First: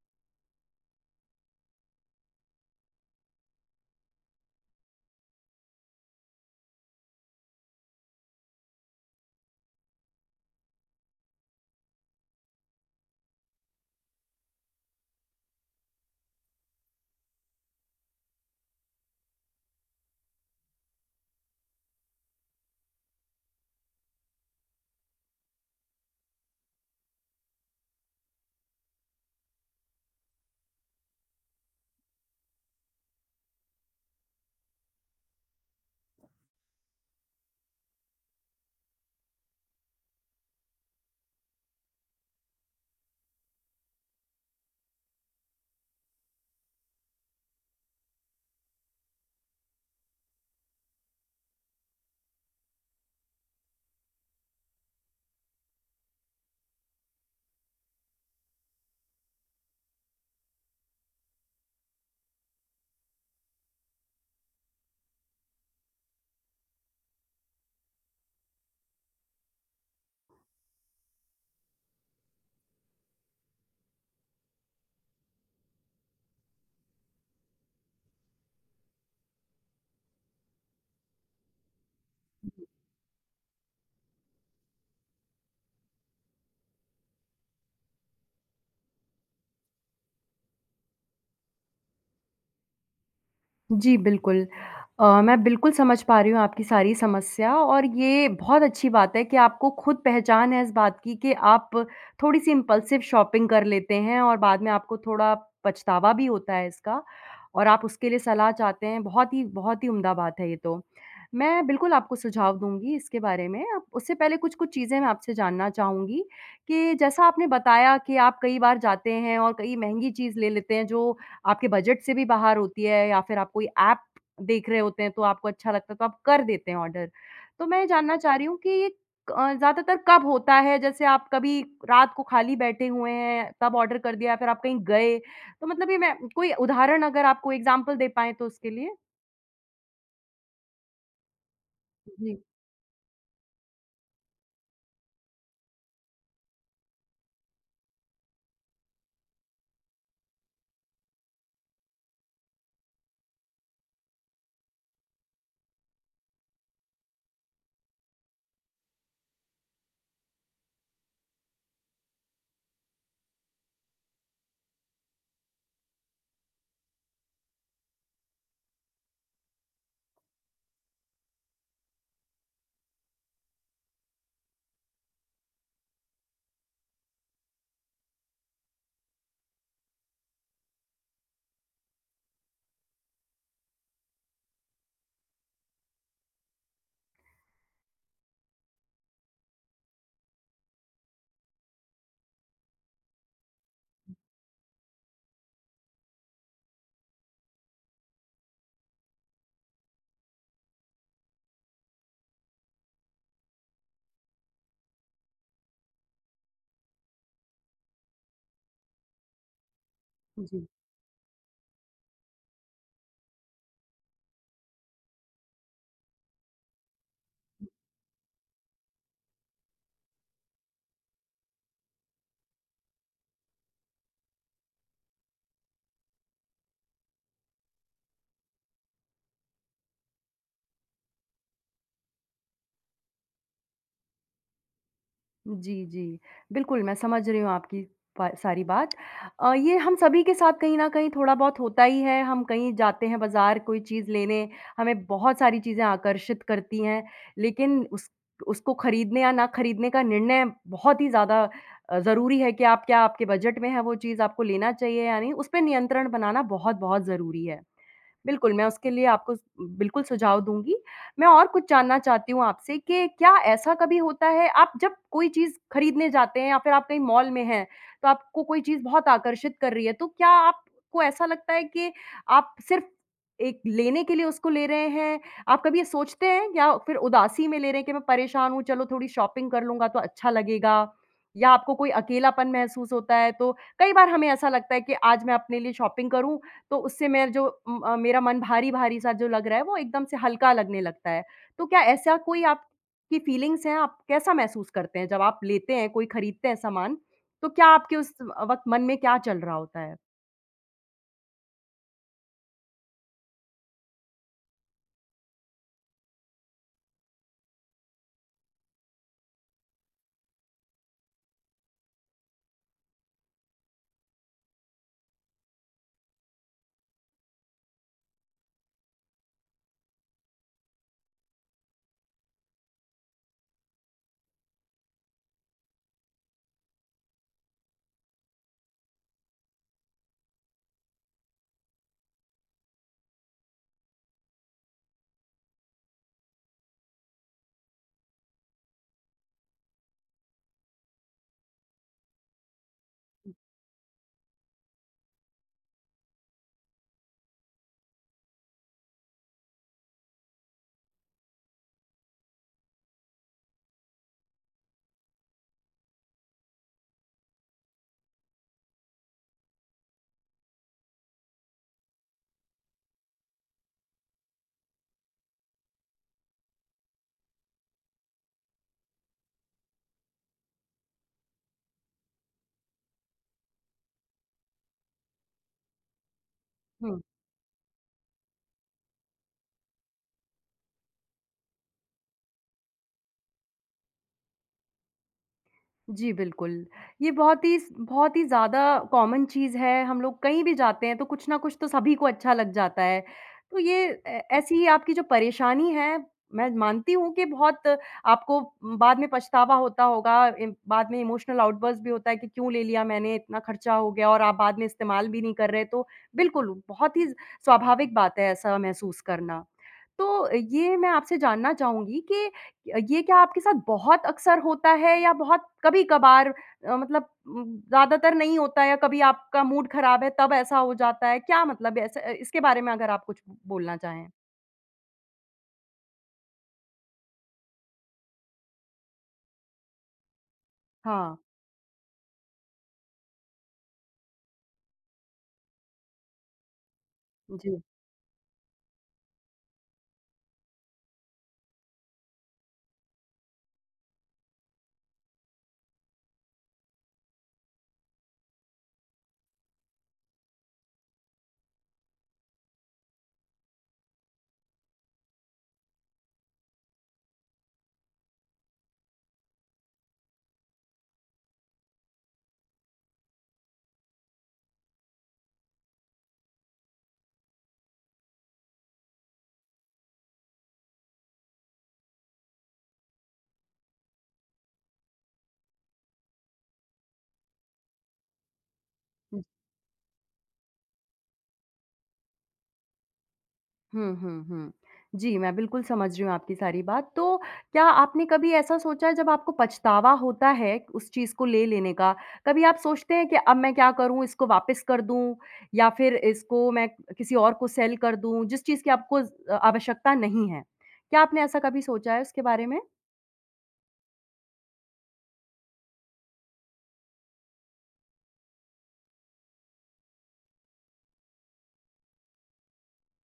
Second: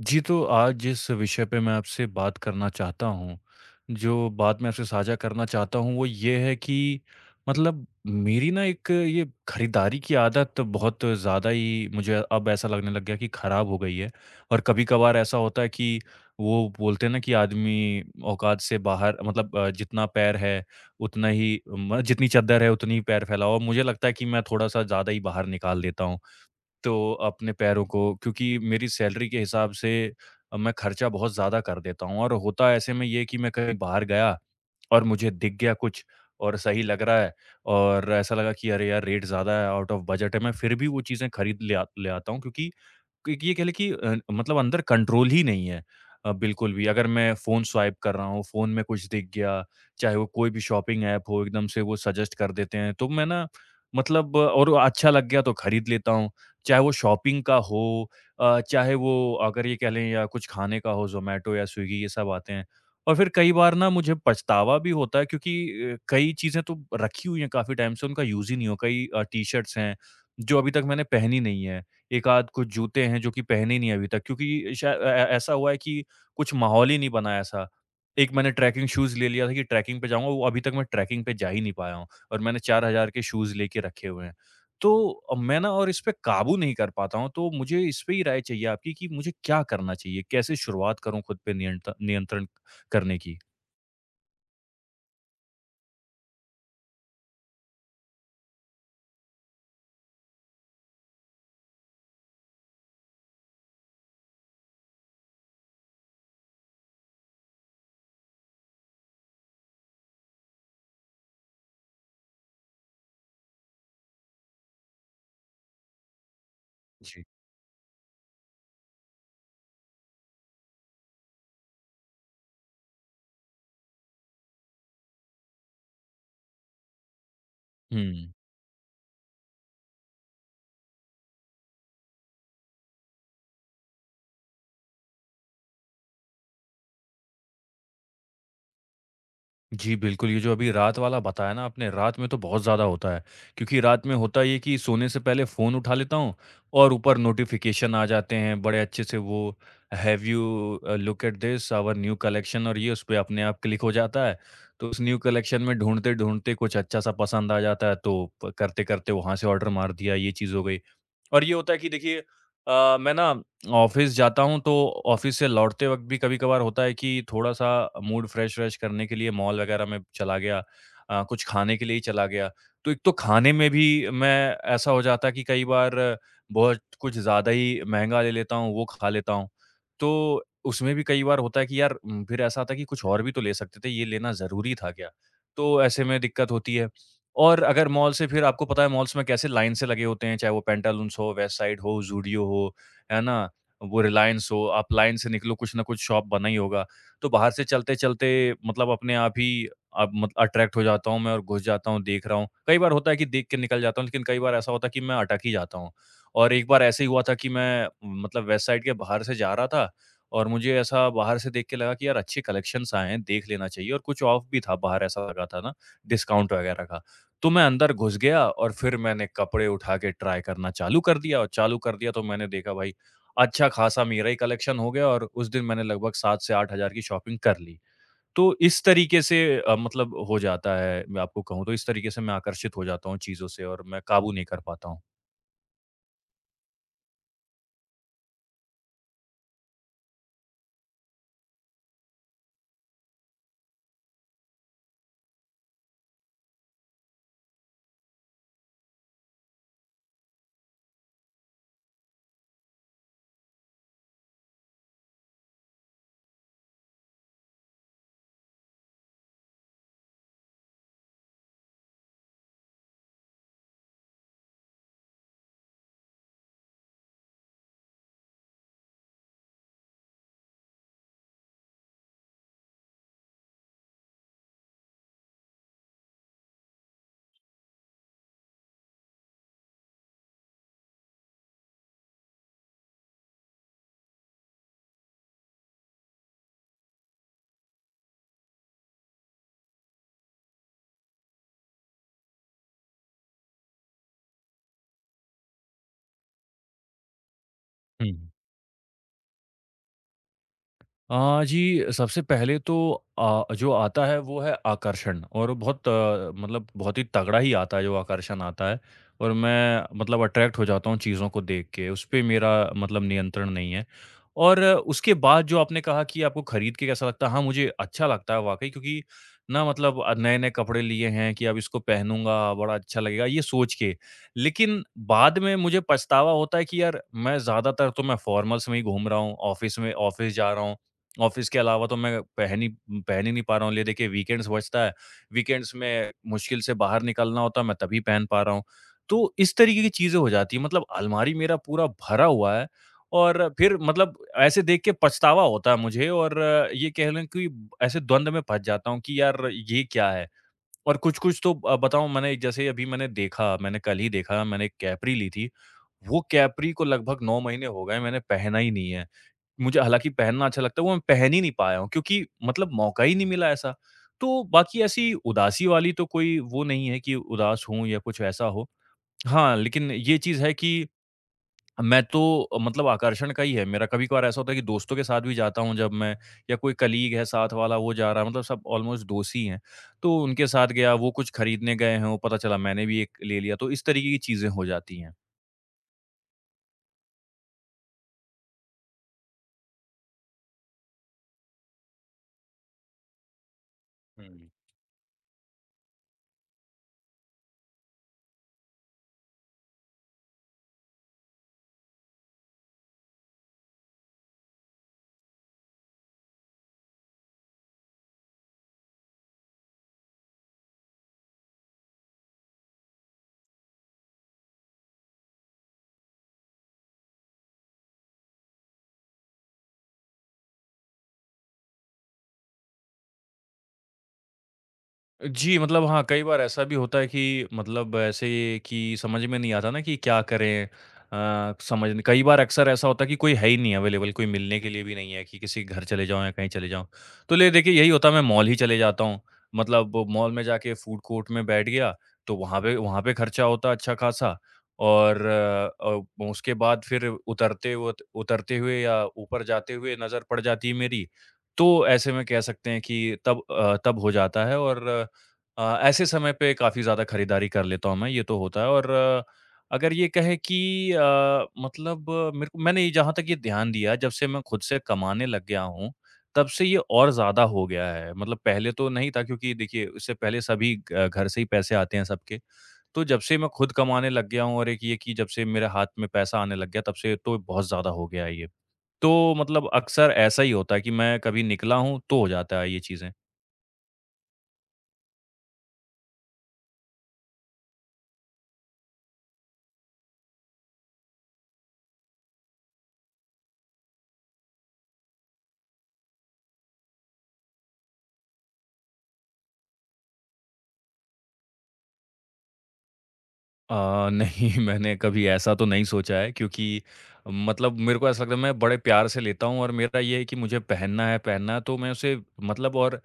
जी, तो आज जिस विषय पे मैं आपसे बात करना चाहता हूँ, जो बात मैं आपसे साझा करना चाहता हूँ, वो ये है कि मतलब मेरी ना एक ये खरीदारी की आदत बहुत ज़्यादा ही मुझे अब ऐसा लगने लग गया कि खराब हो गई है। और कभी-कभार ऐसा होता है कि वो बोलते हैं ना कि आदमी औकात से बाहर मतलब जितना पैर है, उतना ही म जितनी चद्दर है, उतनी ही पैर फैलाओ। मुझे लगता है कि मैं थोड़ा-सा ज़्यादा ही बाहर निकाल देता हूँ। तो अपने पैरों को, क्योंकि मेरी सैलरी के हिसाब से मैं खर्चा बहुत ज़्यादा कर देता हूँ। और होता ऐसे में ये है कि मैं कहीं बाहर गया और मुझे दिख गया कुछ और सही लग रहा है, और ऐसा लगा कि अरे यार रेट ज़्यादा है, आउट ऑफ बजट है, मैं फिर भी वो चीज़ें खरीद ले आता हूँ, क्योंकि एक ये कह लें कि मतलब अंदर कंट्रोल ही नहीं है बिल्कुल भी। अगर मैं फ़ोन स्वाइप कर रहा हूँ, फ़ोन में कुछ दिख गया, चाहे वो कोई भी शॉपिंग ऐप हो, एकदम से वो सजेस्ट कर देते हैं। तो मैं ना मतलब और वो अच्छा लग गया तो खरीद लेता हूँ। चाहे वो शॉपिंग का हो, चाहे वो, अगर ये कह लें, या कुछ खाने का हो, ज़ोमैटो या स्विगी ये सब आते हैं। और फिर कई बार ना मुझे पछतावा भी होता है, क्योंकि कई चीज़ें तो रखी हुई हैं काफ़ी टाइम से, उनका यूज़ ही नहीं हो। कई टी-शर्ट्स हैं, जो अभी तक मैंने पहनी नहीं है। एक आध कुछ जूते हैं जो कि पहने नहीं अभी तक, क्योंकि ऐसा हुआ है कि कुछ माहौल ही नहीं बना है ऐसा। एक मैंने ट्रैकिंग शूज़ ले लिया था कि ट्रैकिंग पे जाऊँगा, वो अभी तक मैं ट्रैकिंग पे जा ही नहीं पाया हूँ और मैंने 4,000 के शूज़ लेके रखे हुए हैं। तो मैं ना और इस पे काबू नहीं कर पाता हूँ, तो मुझे इस पे ही राय चाहिए आपकी कि मुझे क्या करना चाहिए? कैसे शुरुआत करूँ खुद पे नियंत्रण करने की? जी, बिल्कुल। मैं बिल्कुल समझ पा रही हूँ आपकी सारी समस्या और ये बहुत अच्छी बात है कि आपको खुद पहचान है इस बात की कि आप थोड़ी-सी इम्पल्सिव शॉपिंग कर लेते हैं और बाद में आपको थोड़ा पछतावा भी होता है इसका और आप उसके लिए सलाह चाहते हैं। बहुत ही उम्दा बात है ये तो। मैं बिल्कुल आपको सुझाव दूँगी इसके बारे में। अब उससे पहले कुछ-कुछ चीज़ें मैं आपसे जानना चाहूँगी कि जैसा जी। आपने बताया कि आप कई बार जाते हैं और कई महँगी चीज़ ले लेते हैं जो आपके बजट से भी बाहर होती है या फिर आप कोई ऐप देख रहे होते हैं तो आपको अच्छा लगता है तो आप कर देते हैं ऑर्डर। तो मैं ये जानना हुँ। चाह रही हूँ कि ज़्यादातर कब होता है? जैसे आप कभी रात को खाली बैठे हुए हैं तब ऑर्डर कर दिया या फिर आप कहीं गए? तो मतलब ये मैं कोई उदाहरण अगर आप कोई एग्ज़ाम्पल दे पाएँ तो उसके लिए? जी, बिल्कुल, ये जो अभी रात वाला बताया ना आपने, रात में जी, तो बहुत ज़्यादा होता है। क्योंकि रात में होता ये है कि सोने से पहले फ़ोन उठा लेता हूँ और ऊपर नोटिफ़िकेशन आ जाते हैं, बड़े अच्छे से वो have you look at this our new collection, और ये उस पे अपने आप क्लिक हो जाता है। तो उस न्यू कलेक्शन में ढूँढते-ढूँढते कुछ अच्छा सा पसंद आ जाता है, तो प करते-करते वहाँ से ऑर्डर मार दिया, ये चीज़ हो गई। और ये होता है कि देखिए मैं ना ऑफ़िस जाता हूँ तो ऑफ़िस से लौटते वक़्त भी कभी-कभार होता है कि थोड़ा-सा मूड फ्रेश व्रेश करने के लिए मॉल वग़ैरह में चला गया, कुछ खाने के लिए ही चला गया। तो एक तो खाने में भी मैं ऐसा हो जाता है कि कई बार बहुत कुछ ज़्यादा ही महँगा ले लेता हूँ, वो खा लेता हूँ। तो उसमें भी कई बार होता है कि यार फिर ऐसा आता है कि कुछ और भी तो ले सकते थे, ये लेना ज़रूरी था क्या? तो ऐसे में दिक्कत होती है। और अगर मॉल से, फिर आपको पता है मॉल्स में कैसे लाइन से लगे होते हैं, चाहे वो पेंटालून्स हो, वेस्ट साइड हो, ज़ूडियो हो, है ना? वो रिलायंस हो, आप लाइन से निकलो, कुछ ना कुछ शॉप बना ही होगा। तो बाहर से चलते-चलते मतलब अपने आप ही अब मत अट्रैक्ट हो जाता हूँ मैं और घुस जाता हूँ, देख रहा हूँ। कई बार होता है कि देख के निकल जाता हूँ, लेकिन कई बार ऐसा होता है कि मैं अटक ही जाता हूँ। और एक बार ऐसे ही हुआ था कि मैं मतलब वेस्ट साइड के बाहर से जा रहा था, और जी। मुझे ऐसा बाहर से देख के लगा कि यार अच्छे कलेक्शंस आए हैं, देख लेना चाहिए, और कुछ ऑफ भी था बाहर, ऐसा लगा था ना, डिस्काउंट वगैरह का। तो मैं अंदर घुस गया और फिर मैंने कपड़े उठा के ट्राई करना चालू कर दिया, और चालू कर दिया तो मैंने देखा भाई अच्छा खासा मेरा ही कलेक्शन हो गया, और उस दिन मैंने लगभग 7 से 8 हज़ार की शॉपिंग कर ली। तो इस तरीके से मतलब हो जाता है, मैं आपको कहूँ तो इस तरीके से मैं आकर्षित हो जाता हूँ चीज़ों से, और मैं काबू नहीं कर पाता हूँ। जी, जी। बिल्कुल, मैं समझ रही हूँ आपकी पा सारी बात। ये हम सभी के साथ कहीं न कहीं थोड़ा-बहुत होता ही है, हम कहीं जाते हैं बाज़ार कोई चीज़ लेने, हमें बहुत सारी चीज़ें आकर्षित करती हैं, लेकिन उस उसको खरीदने या ना खरीदने का निर्णय बहुत ही ज़्यादा ज़रूरी है कि आप क्या आपके बजट में है वो चीज़, आपको लेना चाहिए या नहीं, उसपे नियंत्रण बनाना बहुत-बहुत ज़रूरी है। बिल्कुल, मैं उसके लिए आपको स बिल्कुल सुझाव दूँगी। मैं और कुछ जानना चाहती हूँ आपसे कि क्या ऐसा कभी होता है आप जब कोई चीज़ खरीदने जाते हैं या फिर आप कहीं मॉल में हैं, तो आपको कोई चीज़ बहुत आकर्षित कर रही है, तो क्या आपको ऐसा लगता है कि आप सिर्फ़ एक लेने के लिए उसको ले रहे हैं? आप कभी ये सोचते हैं या फिर उदासी में ले रहे हैं कि मैं परेशान हूँ, चलो थोड़ी शॉपिंग कर लूँगा तो अच्छा लगेगा? या आपको कोई अकेलापन महसूस होता है? तो कई बार हमें ऐसा लगता है कि आज मैं अपने लिए शॉपिंग करूँ तो उससे मेरा जो मेरा मन भारी-भारी सा जो लग रहा है वो एकदम से हल्का लगने लगता है। तो क्या ऐसा कोई आपकी फीलिंग्स हैं? आप कैसा महसूस करते हैं जब आप लेते हैं, कोई खरीदते हैं सामान, तो क्या आपके हुँ। उस वक़्त मन में क्या चल रहा होता है? जी, सबसे पहले तो जो आता है वो है आकर्षण, और बहुत मतलब बहुत ही तगड़ा ही आता है जो आकर्षण आता है, और मैं मतलब अट्रैक्ट हो जाता हूँ चीज़ों को देख के, उस पे मेरा मतलब नियंत्रण नहीं है। और उसके बाद जो आपने कहा कि आपको खरीद के कैसा लगता है, हाँ, मुझे अच्छा लगता है वाक़ई, क्योंकि ना मतलब नए-नए कपड़े लिए हैं कि अब इसको पहनूँगा, बड़ा अच्छा लगेगा, ये सोच के। लेकिन बाद में मुझे पछतावा होता है कि यार मैं ज़्यादातर तो मैं फ़ॉर्मल्स में ही घूम रहा हूँ, ऑफ़िस में ऑफ़िस जा रहा हूँ। ऑफ़िस के अलावा तो मैं पहन ही नहीं पा रहा हूँ। ले देखिए वीकेंड्स बचता है, वीकेंड्स में मुश्किल से बाहर निकलना होता है, मैं तभी पहन पा रहा हूँ। तो इस तरीके की चीज़ें हो जाती हैं, मतलब अलमारी मेरा पूरा भरा हुआ है और फिर मतलब ऐसे देख के पछतावा होता है मुझे, और ये कह लें कि ऐसे द्वंद में फँस जाता हूँ कि यार ये क्या है? और कुछ-कुछ तो बताऊँ, मैंने जैसे अभी मैंने देखा, मैंने कल ही देखा, मैंने एक कैपरी ली थी। वो कैपरी को लगभग 9 महीने हो गए, मैंने पहना ही नहीं है। मुझे हालाँकि पहनना अच्छा लगता है, वो मैं पहन ही नहीं पाया हूँ, क्योंकि मतलब मौका ही नहीं मिला ऐसा। तो बाकी ऐसी उदासी वाली तो कोई वो नहीं है कि उदास हूँ या कुछ ऐसा हो। हाँ, लेकिन ये चीज़ है कि मैं तो मतलब आकर्षण का ही है मेरा। कभी-कभार ऐसा होता है कि दोस्तों के साथ भी जाता हूँ जब मैं, या कोई हुँ। कलीग है साथ वाला वो जा रहा है, मतलब सब ऑलमोस्ट दोस्त ही हैं। तो उनके साथ गया, वो कुछ खरीदने गए हैं, वो पता चला मैंने भी एक ले लिया, तो इस तरीके की चीज़ें हो जाती हैं। जी, बिल्कुल। ये बहुत ही ज़्यादा कॉमन चीज़ है, हम लोग कहीं भी जाते हैं तो कुछ न कुछ तो सभी को अच्छा लग जाता है। तो ये ए हुँ। ऐसी ही आपकी जो परेशानी है, मैं मानती हूँ कि बहुत आपको बाद में पछतावा होता होगा, इम बाद में इमोशनल आउटबर्स्ट भी होता है कि क्यों ले लिया मैंने, इतना खर्चा हो गया और आप बाद में इस्तेमाल भी नहीं कर रहे, तो बिल्कुल, बहुत ही स्वाभाविक बात है ऐसा महसूस करना। तो ये मैं आपसे जानना चाहूँगी कि ये क्या आपके साथ बहुत अक्सर होता है या बहुत कभी-कभार मतलब ज़्यादातर नहीं होता है या कभी आपका मूड ख़राब है तब ऐसा हो जाता है? क्या मतलब ऐसे इसके बारे में अगर आप कुछ बोलना चाहें? जी, मतलब हाँ, कई बार ऐसा भी होता है कि मतलब ऐसे कि समझ में नहीं आता ना कि क्या करें? हाँ, समझ नहीं, कई बार अक्सर ऐसा होता है कि कोई है ही नहीं अवेलेबल, कोई मिलने के लिए भी नहीं है कि किसी के घर चले जाओ या कहीं चले जाओ। तो ले जी। देखिए यही होता है, मैं मॉल ही चले जाता हूँ। मतलब वो मॉल में जाके फूड कोर्ट में बैठ गया, तो वहाँ पे खर्चा होता अच्छा खासा, और उसके बाद फिर उतरते हुए या ऊपर जाते हुए नज़र पड़ जाती है मेरी। तो ऐसे में कह सकते हैं कि तब हो जाता है, और ऐसे समय पे काफ़ी ज़्यादा खरीदारी कर लेता हूँ मैं, ये तो होता है। और अगर ये कहें कि मतलब मेरे को, मैंने ये जहाँ तक ये ध्यान दिया, जब से मैं खुद से कमाने लग गया हूँ, तब से ये और ज़्यादा हो गया है। मतलब पहले तो नहीं था, क्योंकि देखिए उससे पहले सभी घर से ही पैसे आते हैं सबके। तो जब से मैं खुद कमाने लग गया हूँ और एक ये कि जब से मेरे हाथ में पैसा आने लग गया, तब से तो बहुत ज़्यादा हो गया है ये। तो मतलब अक्सर ऐसा ही होता है कि मैं कभी निकला हूँ तो हो जाता है ये चीज़ें। हुँ, हुँ, हुँ। जी, मैं बिल्कुल समझ रही हूँ आपकी सारी बात। तो क्या आपने कभी ऐसा सोचा है जब आपको पछतावा होता है उस चीज़ को ले लेने का, कभी आप सोचते हैं कि अब मैं क्या करूँ इसको वापस कर दूँ या फिर इसको मैं किसी और को सेल कर दूँ जिस चीज़ की आपको ज़ आवश्यकता नहीं है? क्या आपने ऐसा कभी सोचा है उसके बारे में? नहीं मैंने कभी ऐसा तो नहीं सोचा है, क्योंकि मतलब मेरे को ऐसा लगता है मैं बड़े प्यार से लेता हूँ और मेरा ये है कि मुझे पहनना है तो मैं उसे मतलब और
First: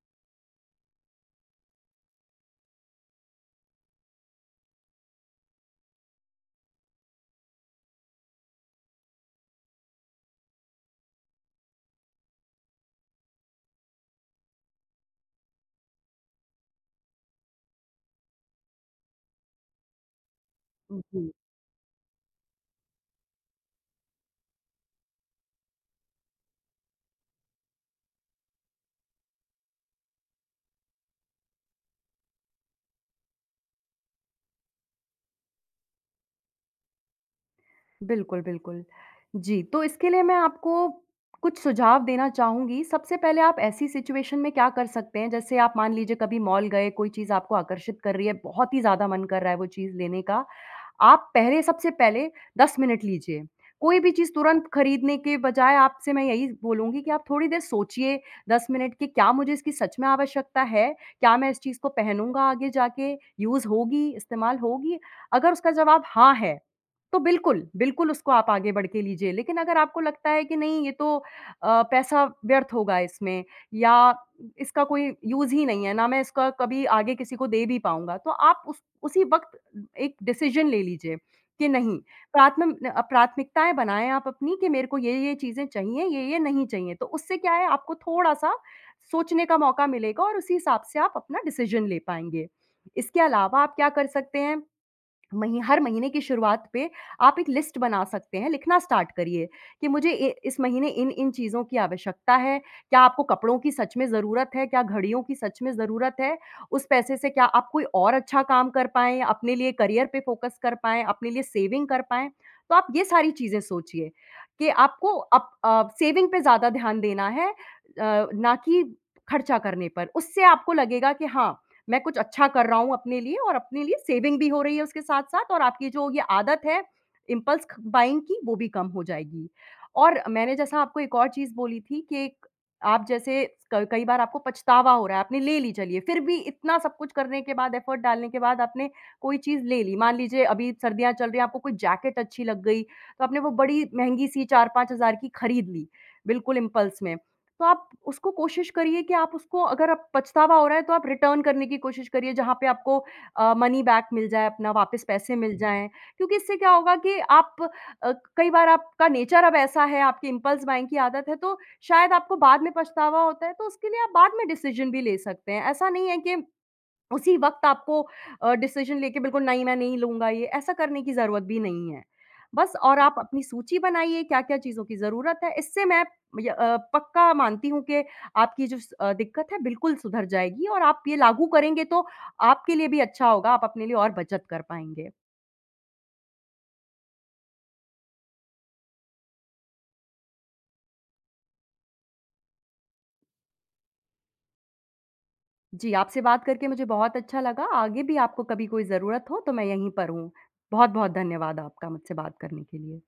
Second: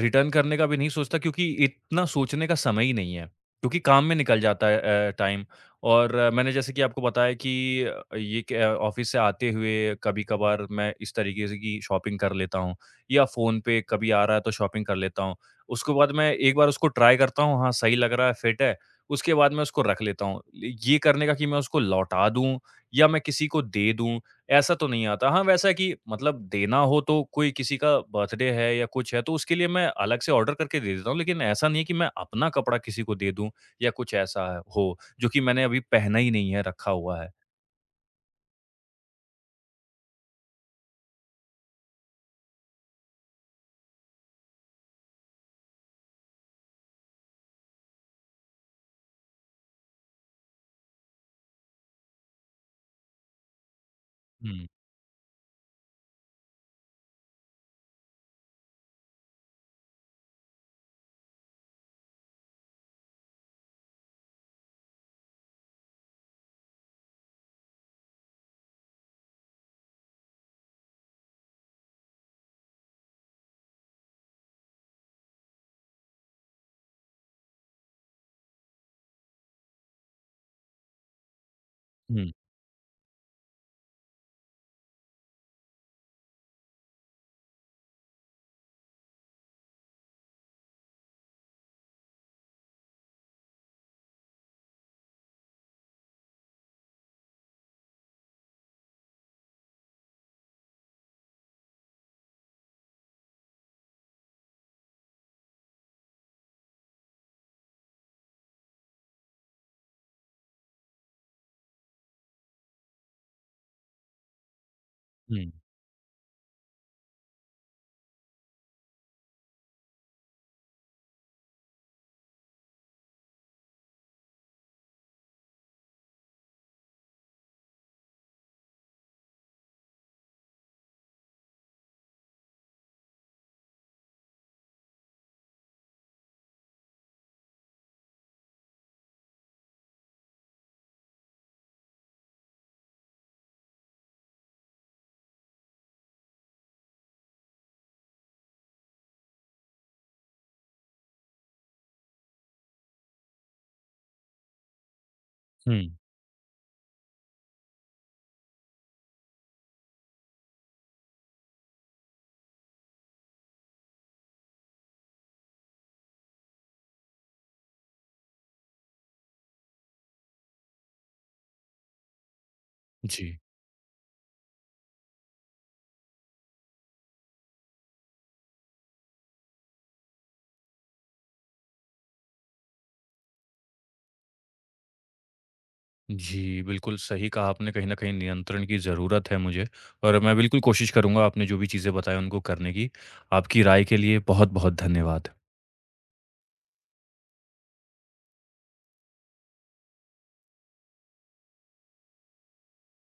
रिटर्न करने का भी नहीं सोचता, क्योंकि इतना सोचने का समय ही नहीं है, क्योंकि काम में निकल जाता है टाइम। और मैंने जैसे कि आपको बताया कि ये ऑफिस से आते हुए कभी कभार मैं इस तरीके से की शॉपिंग कर लेता हूँ, या फ़ोन पे कभी आ रहा है तो शॉपिंग कर लेता हूँ। उसके बाद मैं एक बार उसको ट्राई करता हूँ, हाँ सही लग रहा है, फिट है, उसके बाद मैं उसको रख लेता हूँ। ये करने जी का कि मैं उसको लौटा दूँ या मैं किसी को दे दूँ, ऐसा तो नहीं आता। हाँ, वैसा है कि मतलब देना हो तो कोई किसी का बर्थडे है या कुछ है, तो उसके लिए मैं अलग से ऑर्डर करके दे देता हूँ, लेकिन ऐसा नहीं है कि मैं अपना कपड़ा किसी को दे दूँ या कुछ ऐसा हो, जो कि मैंने अभी पहना ही नहीं है, रखा हुआ है। बिल्कुल। जी, तो इसके लिए मैं आपको कुछ सुझाव देना चाहूँगी। सबसे पहले आप ऐसी सिचुएशन में क्या कर सकते हैं, जैसे आप मान लीजिए कभी मॉल गए, कोई चीज़ आपको आकर्षित कर रही है, बहुत ही ज़्यादा मन कर रहा है वो चीज़ लेने का। आप पहले सबसे पहले 10 मिनट लीजिए। कोई भी चीज़ हुँ। तुरंत खरीदने के बजाय आपसे मैं यही बोलूँगी कि आप थोड़ी देर सोचिए 10 मिनट कि क्या मुझे इसकी सच में आवश्यकता है? क्या मैं इस चीज़ को पहनूँगा आगे जाके? यूज़ होगी, इस्तेमाल होगी? अगर उसका जवाब हाँ है, तो बिल्कुल, उसको आप आगे बढ़ के लीजिए। लेकिन अगर आपको लगता है कि नहीं ये तो पैसा व्यर्थ होगा इसमें या इसका कोई यूज़ ही नहीं है, ना मैं इसका कभी आगे किसी को दे भी पाऊँगा, तो आप उस उसी वक़्त एक डिसीज़न ले लीजिए कि नहीं हुँ, प्राथमिकताएँ बनाएँ आप अपनी कि मेरे को ये-ये चीज़ें चाहिए, ये-ये नहीं चाहिए। तो उससे क्या है आपको थोड़ा-सा सोचने का मौका मिलेगा और उसी हिसाब से आप अपना डिसीज़न ले पाएँगे। इसके अलावा आप क्या कर सकते हैं मही हर महीने की शुरुआत पे आप एक लिस्ट बना सकते हैं, लिखना स्टार्ट करिए कि मुझे इ इस महीने इन-इन चीज़ों की आवश्यकता है, क्या आपको कपड़ों की सच में ज़रूरत है, क्या घड़ियों की सच में ज़रूरत है? उस पैसे से क्या आप कोई और अच्छा काम कर पाएँ, अपने लिए करियर पे फ़ोकस कर पाएँ, अपने लिए सेविंग कर पाएँ। तो आप ये सारी चीज़ें सोचिए कि आपको हुँ, सेविंग पे ज़्यादा ध्यान देना है ना कि खर्चा करने पर। उससे आपको लगेगा कि हाँ, मैं कुछ अच्छा कर रहा हूँ अपने लिए और अपने लिए सेविंग भी हो रही है उसके साथ-साथ और आपकी जो ये आदत है इम्पल्स ख बाइंग की वो भी कम हो जाएगी। और मैंने जैसा आपको एक और चीज़ बोली थी कि एक आप जैसे क कई बार आपको पछतावा हो रहा है, आपने ले ली चलिए फिर भी इतना सब कुछ करने के बाद एफर्ट डालने के बाद आपने कोई चीज़ ले ली। मान लीजिए अभी सर्दियाँ चल रही हैं, आपको कोई जैकेट अच्छी लग गई, तो आपने वो बड़ी महँगी सी 4-5 हज़ार की खरीद ली, बिल्कुल इम्पल्स में। तो आप उसको कोशिश करिए कि आप उसको अगर आप पछतावा हो रहा है तो आप रिटर्न करने की कोशिश करिए जहाँ पे आपको मनी बैक मिल जाए अपना वापस पैसे मिल हुँ। जाएँ। क्योंकि इससे क्या होगा कि आप अ, कई बार आपका नेचर अब ऐसा है, आपकी इम्पल्स बाइंग की आदत है तो शायद आपको बाद में पछतावा होता है तो उसके लिए आप बाद में डिसीज़न भी ले सकते हैं। ऐसा नहीं है कि उसी वक़्त आपको डिसीज़न लेके बिल्कुल नहीं मैं नहीं लूँगा ये, ऐसा करने की ज़रूरत भी नहीं है। बस और आप जी। अपनी सूची बनाइए क्या-क्या चीज़ों की ज़रूरत है, इससे मैं पक्का मानती हूँ कि आपकी जो दिक्कत है बिल्कुल सुधर जाएगी और आप ये लागू करेंगे तो आपके लिए भी अच्छा होगा, आप अपने लिए और बचत कर पाएँगे। जी, बिल्कुल सही कहा आपने, कहीं न कहीं नियंत्रण की ज़रूरत है मुझे, और मैं बिल्कुल कोशिश करूँगा आपने जो भी चीज़ें बताई उनको करने की। आपकी राय के लिए बहुत-बहुत धन्यवाद। जी, आपसे बात करके मुझे बहुत अच्छा लगा, आगे भी आपको कभी कोई ज़रूरत हो तो मैं यहीं पर हूँ। बहुत-बहुत धन्यवाद आपका मुझसे बात करने के लिए।